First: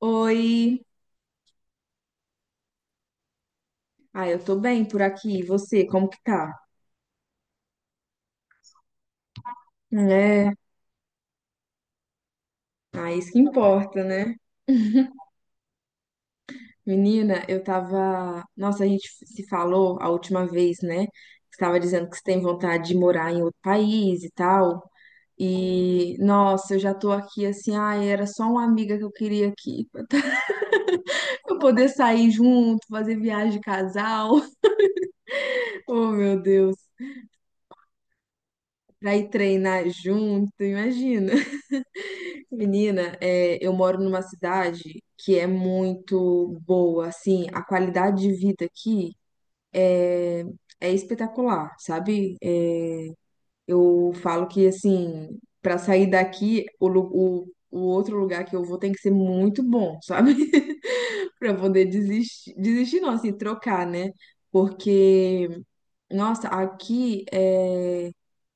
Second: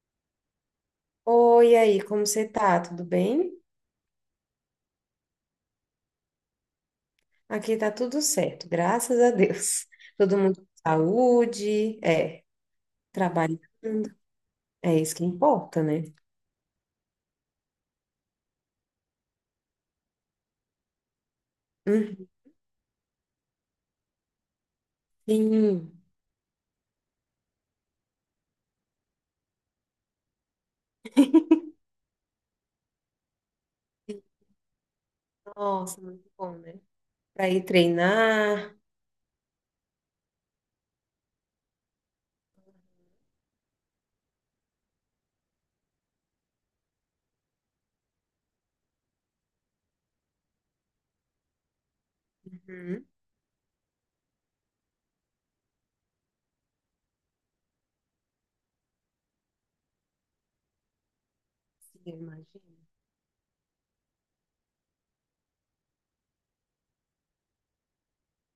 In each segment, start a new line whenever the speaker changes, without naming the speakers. Oi.
Oi, e aí, como você tá? Tudo bem?
Ah, eu tô bem por aqui. E você, como que tá?
Aqui tá tudo certo, graças a Deus. Todo
É,
mundo com saúde,
ah, isso que
trabalhando,
importa, né?
é isso que importa, né?
Menina, eu tava. Nossa, a gente se falou a última vez, né? Você tava dizendo que você
Uhum.
tem vontade de morar em outro país e tal.
Sim,
E, nossa, eu já tô aqui assim. Ai, era só uma amiga que eu queria aqui. Pra eu poder sair junto, fazer viagem de casal.
nossa,
Oh,
muito
meu
bom,
Deus.
né? Para ir treinar.
Pra ir treinar junto, imagina. Menina, é, eu moro numa cidade que é muito boa, assim, a qualidade de vida aqui é é espetacular, sabe? É,
Uhum.
eu falo que, assim, para sair daqui, o outro lugar que eu vou tem que ser muito bom, sabe? Para poder
Sim, eu
desistir,
imagino.
desistir não, assim, trocar, né? Porque nossa, aqui é.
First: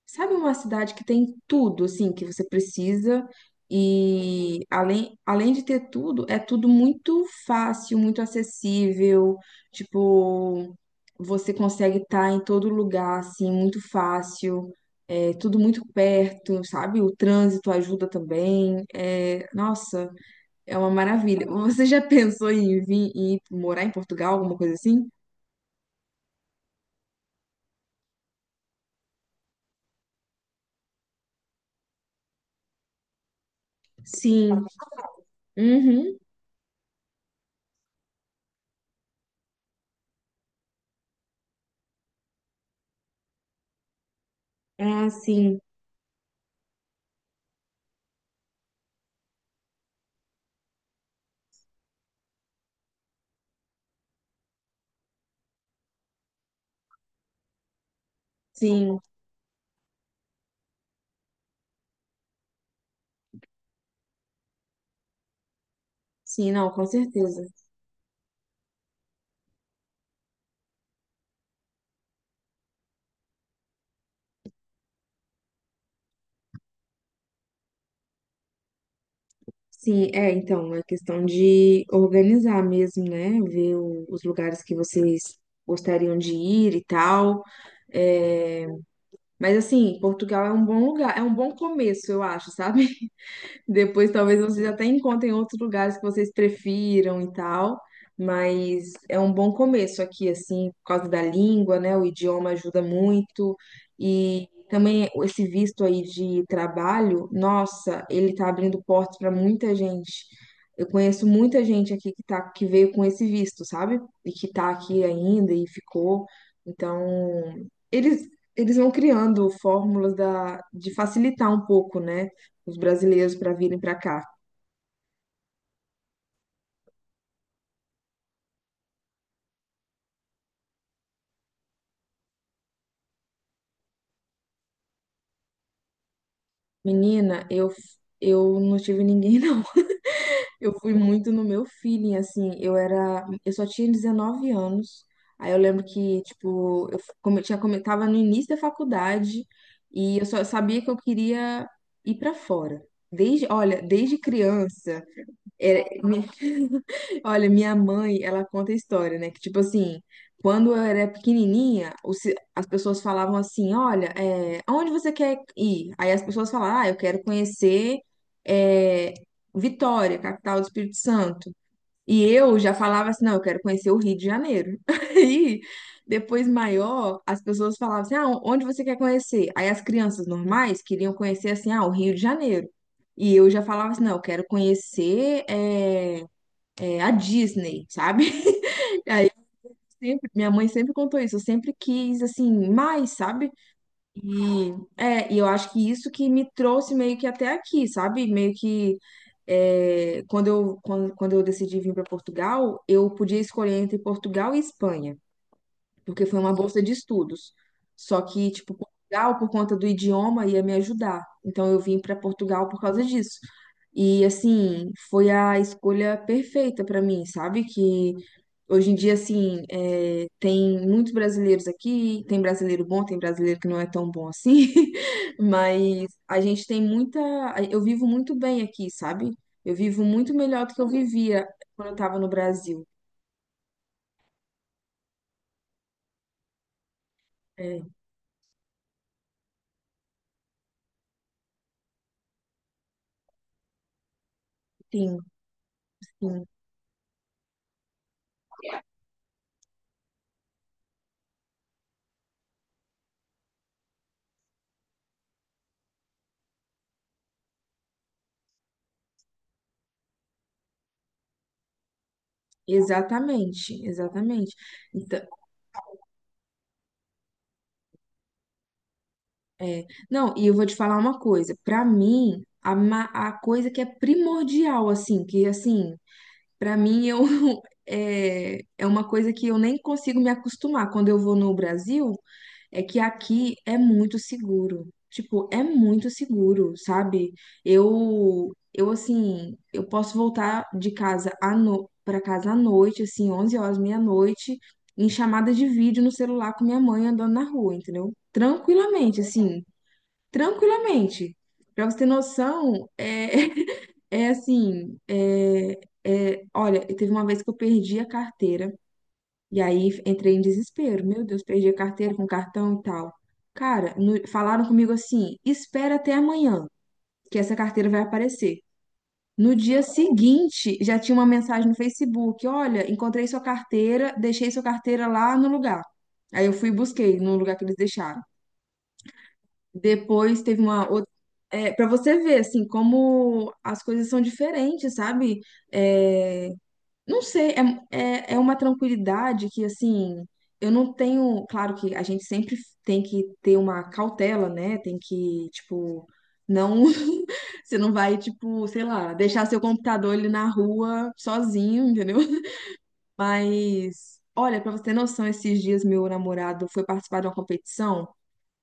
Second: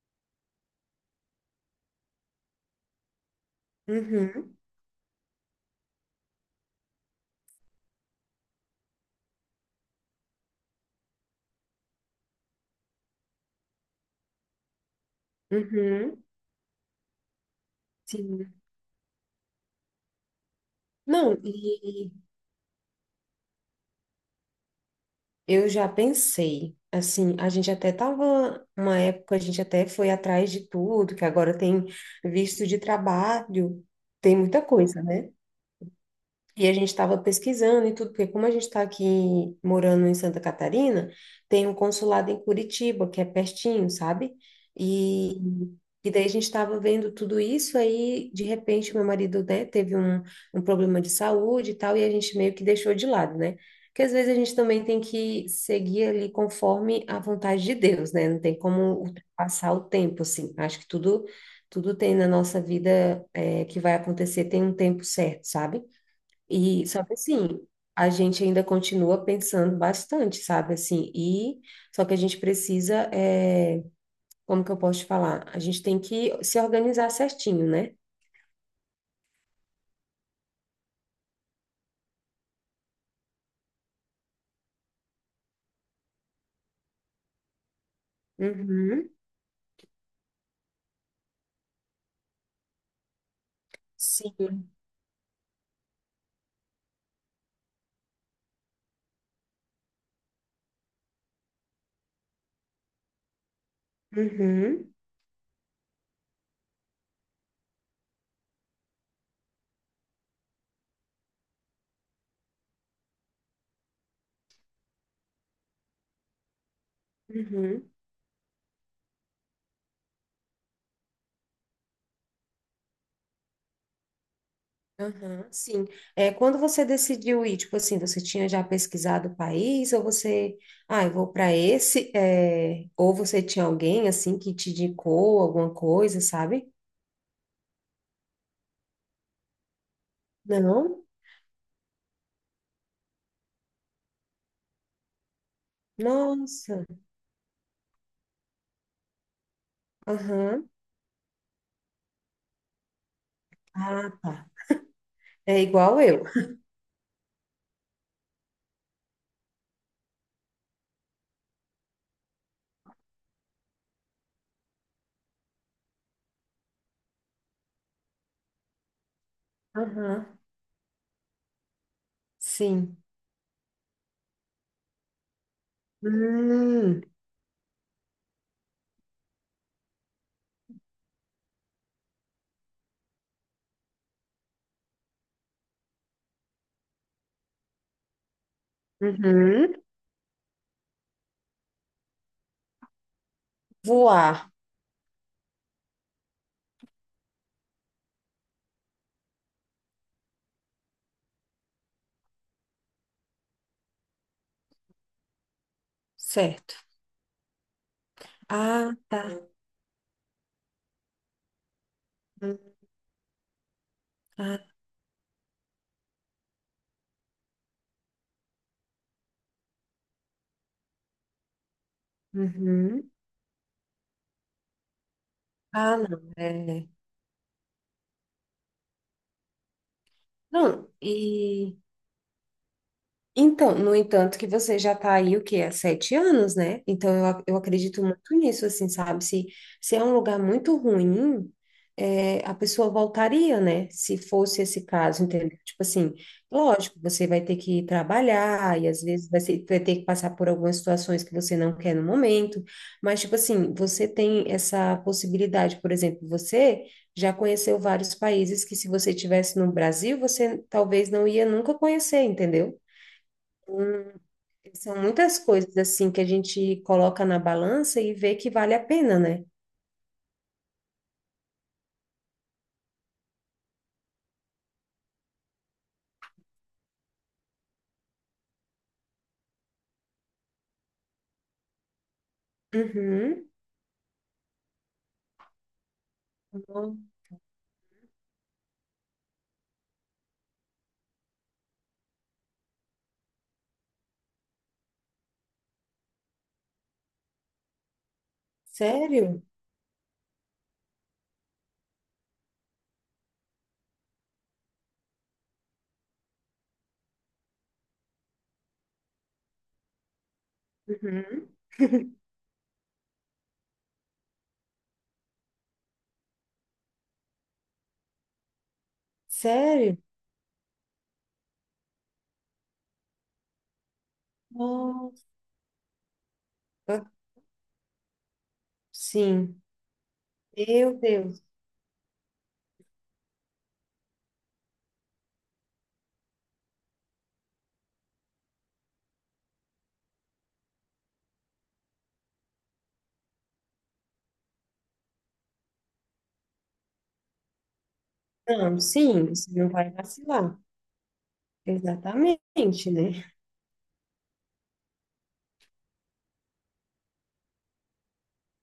Sabe uma cidade que tem tudo, assim, que você precisa
Uhum.
e além de ter tudo, é tudo muito fácil, muito acessível, tipo, você consegue estar em todo lugar, assim, muito fácil, é tudo muito
Uhum.
perto, sabe? O trânsito ajuda
Sim.
também, é, nossa, é uma
Não,
maravilha. Você já pensou em vir, em ir morar em Portugal, alguma coisa assim?
eu já pensei, assim, a gente até tava, uma época a gente até foi atrás de tudo, que agora tem visto de trabalho, tem muita
Sim.
coisa, né?
Uhum.
E a gente estava pesquisando e tudo, porque como a gente está aqui morando em Santa Catarina, tem um consulado em Curitiba, que é pertinho, sabe?
Ah,
E,
sim.
e daí a gente estava vendo tudo isso, aí de repente meu marido, né, teve um problema de saúde e tal, e a gente meio que deixou de lado, né? Porque às vezes a gente também tem que seguir ali conforme a vontade de Deus, né? Não tem como
Sim,
ultrapassar o tempo, assim. Acho que tudo tem na nossa vida, que vai acontecer, tem um tempo certo, sabe?
sim, não, com
E só que
certeza.
assim, a gente ainda continua pensando bastante, sabe? Assim, e só que a gente precisa, como que eu posso te falar? A gente tem que se organizar certinho, né?
Sim, é, então, é questão de organizar mesmo, né? Ver os lugares que vocês gostariam de ir e tal. É,
Uhum,
mas assim, Portugal é um bom lugar, é um bom começo, eu acho, sabe? Depois talvez vocês
sim.
até encontrem outros lugares que vocês prefiram e tal, mas é um bom começo aqui, assim, por causa da língua, né? O idioma ajuda muito. E
Uhum,
também esse visto aí de trabalho, nossa, ele tá abrindo portas para muita gente. Eu conheço muita gente aqui que tá, que veio com esse visto, sabe? E que tá aqui ainda e ficou. Então,
uhum,
eles, eles vão criando fórmulas de facilitar um pouco, né? Os brasileiros para virem para cá.
aham, sim. Quando você decidiu ir, tipo assim, você tinha já pesquisado o país, ou você, ah, eu vou para esse, ou você tinha alguém assim que te indicou alguma coisa, sabe?
Menina, eu não tive ninguém não. Eu fui
Não?
muito no meu feeling assim, eu só tinha 19 anos. Aí eu lembro que
Nossa.
tipo, eu f- como eu tinha como eu tava no início da faculdade e eu só
Aham.
sabia que eu queria ir para fora. Desde, olha,
Ah,
desde
tá.
criança,
É
era.
igual eu.
Olha, minha mãe, ela conta a história, né? Que tipo assim, quando eu era pequenininha, as pessoas falavam assim: Olha, é, aonde você quer ir? Aí as pessoas falavam: Ah, eu quero conhecer é, Vitória,
Aham,
capital do Espírito Santo. E eu já
sim.
falava assim: Não, eu quero conhecer o Rio de Janeiro. Aí, depois
Hum,
maior, as pessoas falavam assim: Ah, onde você quer conhecer? Aí as crianças normais queriam conhecer assim: Ah, o Rio de Janeiro. E eu já falava assim: Não, eu quero conhecer. A Disney, sabe?
uhum.
Sempre, minha mãe sempre contou isso, eu sempre quis, assim, mais, sabe?
Voar,
E eu acho que isso que me trouxe meio que até aqui, sabe? Meio que quando eu decidi vir para Portugal, eu podia escolher entre Portugal e Espanha, porque foi uma
certo.
bolsa de estudos. Só que, tipo,
Ah,
Portugal,
tá.
por conta do idioma, ia me ajudar. Então, eu vim para
Hum,
Portugal por causa disso. E,
ah,
assim, foi a escolha perfeita para mim, sabe? Que Hoje em dia, assim, é, tem muitos brasileiros aqui, tem brasileiro bom,
uhum.
tem brasileiro que não é tão bom assim,
Ah,
mas
não.
a gente tem
É.
muita. Eu vivo muito bem aqui, sabe? Eu vivo muito melhor do que eu
Não,
vivia quando eu estava no Brasil.
então, no entanto, que você já tá aí, o quê? Há sete anos, né? Então, eu
É,
acredito muito nisso, assim, sabe? Se é um lugar muito ruim, a pessoa voltaria, né? Se fosse esse
sim,
caso, entendeu? Tipo assim,
sim,
lógico, você vai ter que trabalhar e às vezes vai ter que passar por algumas situações que você não quer no momento, mas, tipo assim, você tem essa possibilidade, por exemplo, você já conheceu vários países que se você tivesse no Brasil, você talvez não ia nunca conhecer, entendeu?
exatamente, exatamente.
São
Então,
muitas coisas assim que a gente coloca na balança e vê que vale a pena, né?
é, não, e eu vou te falar uma coisa, pra mim, a coisa que é primordial, assim, que assim. Para mim, eu, é uma coisa que eu nem consigo me acostumar. Quando eu vou no Brasil, é que
Uhum.
aqui é muito seguro. Tipo, é muito seguro,
Não.
sabe? Eu assim, eu posso voltar de casa à no... para casa à noite, assim, 11 horas, meia-noite, em chamada de vídeo no celular com minha mãe andando na rua, entendeu? Tranquilamente,
Sério?
assim tranquilamente. Para você ter noção, é assim, olha, teve uma vez que eu perdi a carteira e aí entrei em desespero. Meu Deus,
Uhum.
perdi a carteira com cartão e tal. Cara, falaram comigo assim: espera até amanhã, que essa carteira vai aparecer. No dia
Sério?
seguinte, já tinha uma mensagem no Facebook: olha, encontrei sua carteira, deixei sua carteira
Nossa.
lá no lugar. Aí eu fui e busquei no lugar que eles deixaram.
Sim.
Depois teve uma
Meu
outra.
Deus.
É, para você ver, assim, como as coisas são diferentes, sabe? É, não sei, é, é uma tranquilidade que, assim, eu não tenho. Claro que a gente sempre tem que ter uma cautela, né? Tem que, tipo, não. Você não vai, tipo,
Não,
sei lá,
sim,
deixar
você
seu
não vai
computador ali na
vacilar.
rua sozinho, entendeu?
Exatamente, né?
Mas, olha, pra você ter noção, esses dias meu namorado foi participar de uma competição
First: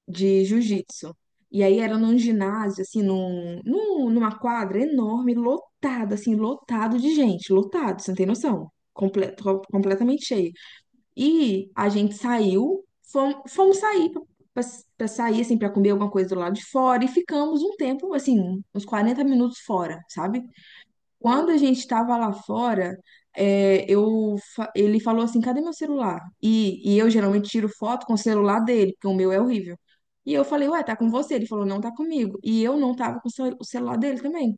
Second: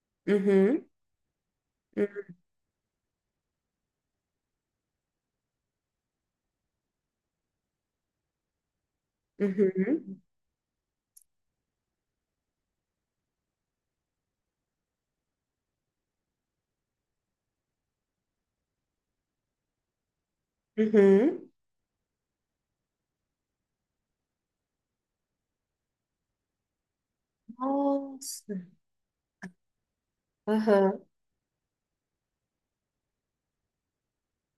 de
Uhum.
jiu-jitsu. E aí era num ginásio, assim, numa quadra enorme, lotada, assim, lotado de gente, lotado, você não tem noção.
Uhum.
Completamente cheio. E a gente saiu, fomos, sair pra pra sair, assim, pra comer alguma coisa do lado de fora e ficamos um tempo, assim, uns 40 minutos fora, sabe?
Uhum.
Quando a gente estava lá fora, ele falou assim: cadê meu celular? E eu geralmente tiro foto com o
Nossa.
celular dele, porque o meu é horrível. E eu falei: ué, tá
Aham.
com você? Ele falou: não tá comigo. E eu não tava com o celular dele também.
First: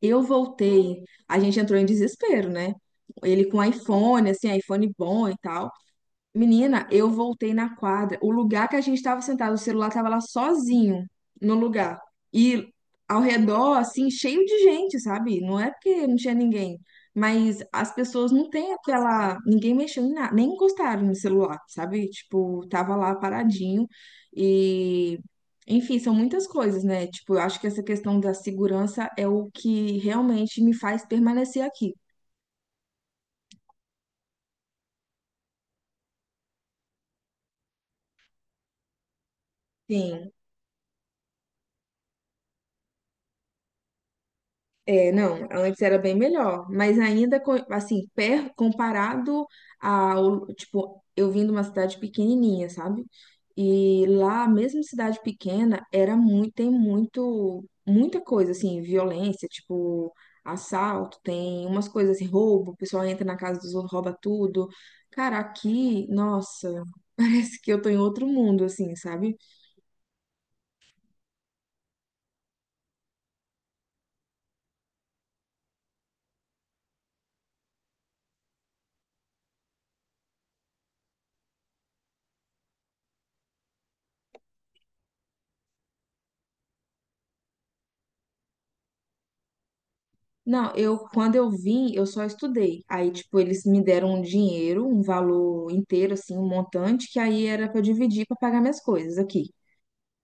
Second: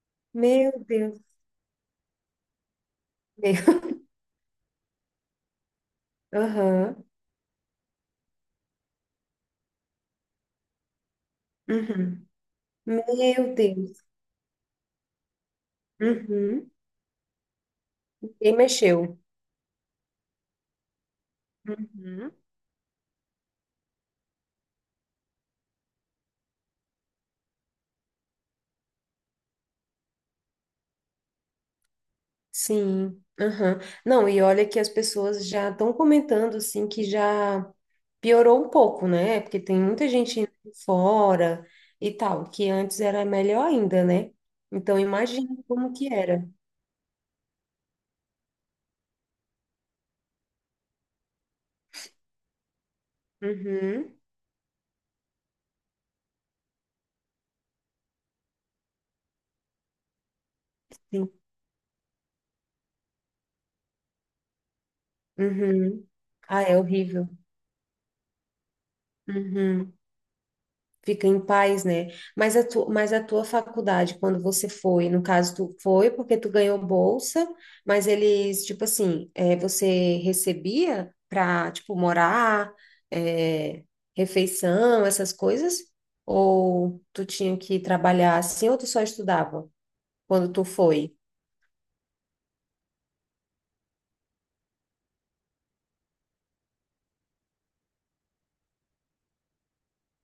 Eu
Meu
voltei,
Deus.
a gente entrou em desespero, né? Ele
Meu.
com iPhone, assim, iPhone bom e tal. Menina,
Aham.
eu voltei na quadra. O lugar que a gente estava sentado, o celular estava lá sozinho no lugar.
Uhum.
E ao
Meu
redor,
Deus.
assim, cheio de gente, sabe? Não é porque não tinha
Uhum.
ninguém, mas as pessoas não
Quem
têm
mexeu?
aquela. Ninguém mexeu em nada, nem encostaram no celular, sabe?
Uhum.
Tipo, tava lá paradinho. E, enfim, são muitas coisas, né? Tipo, eu acho que essa questão da segurança é o que realmente me faz permanecer aqui.
Sim, aham. Não, e olha que as pessoas já estão comentando assim que já piorou um pouco, né? Porque tem muita
Sim.
gente indo fora e tal, que antes era melhor ainda, né? Então
É, não,
imagina
antes
como
era
que
bem
era.
melhor, mas ainda, assim, comparado ao, tipo, eu vim de uma cidade pequenininha, sabe? E
Uhum,
lá, mesmo cidade pequena, era muito, tem muito, muita coisa, assim, violência, tipo, assalto,
sim.
tem umas coisas assim, roubo, o pessoal entra na casa dos outros, rouba tudo. Cara, aqui,
Uhum. Ah, é
nossa,
horrível.
parece que eu tô em outro mundo, assim, sabe?
Uhum. Fica em paz, né? Mas a tua faculdade, quando você foi, no caso, tu foi porque tu ganhou bolsa, mas eles, tipo assim, você recebia para, tipo, morar, é, refeição, essas coisas? Ou tu tinha que trabalhar assim, ou tu só estudava quando tu
Não, eu
foi?
quando eu vim, eu só estudei. Aí, tipo, eles me deram um dinheiro, um valor inteiro, assim, um montante, que aí era para dividir para pagar minhas coisas aqui.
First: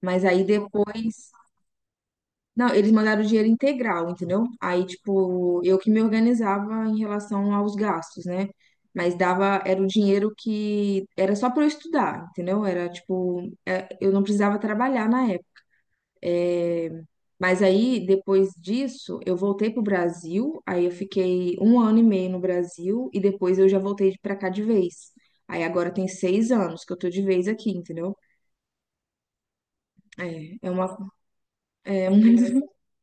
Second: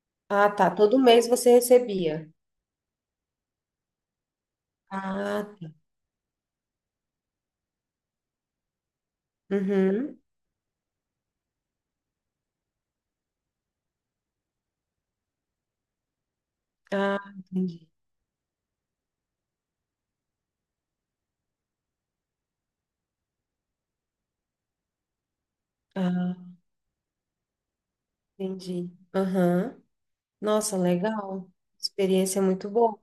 Mas aí
Ah, tá. Todo mês
depois.
você recebia.
Não, eles mandaram o dinheiro integral, entendeu? Aí,
Ah,
tipo, eu que me organizava em relação aos gastos, né? Mas dava, era o
uhum.
dinheiro que era só para eu estudar, entendeu? Era tipo, eu não precisava trabalhar é,
Ah,
mas
entendi.
aí, depois disso, eu voltei pro Brasil, aí eu fiquei um ano e meio no Brasil, e depois eu já voltei pra cá de vez. Aí agora tem seis
Ah,
anos que eu tô de vez aqui, entendeu?
entendi. Aham.
É, é
Nossa,
uma,
legal.
é um,
Experiência muito boa.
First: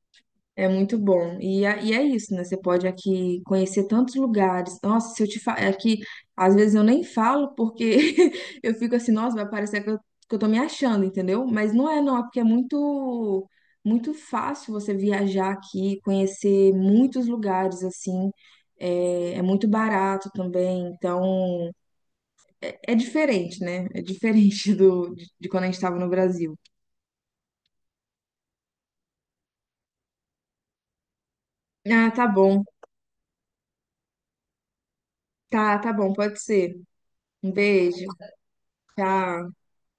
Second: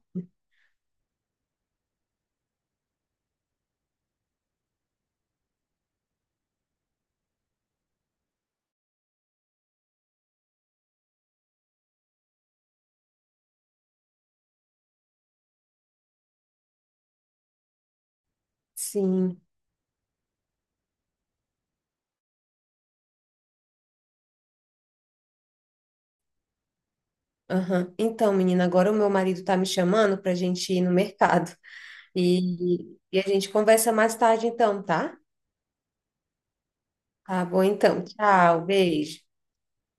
É muito bom. E é isso, né? Você pode aqui conhecer tantos lugares. Nossa, se eu te falar. É que às vezes eu nem falo porque eu fico assim, nossa, vai parecer que eu, tô me achando, entendeu? Mas não é, não. É porque é muito, muito fácil você viajar aqui, conhecer muitos lugares, assim. É
Sim.
muito barato também. Então, é diferente, né? É diferente de quando a gente tava no Brasil.
Aham. Então, menina, agora o meu marido tá me chamando pra gente ir no mercado.
Ah, tá bom.
E a gente conversa mais tarde, então, tá?
Tá, tá bom. Pode ser.
Tá
Um
bom, então.
beijo.
Tchau, beijo.
Tchau.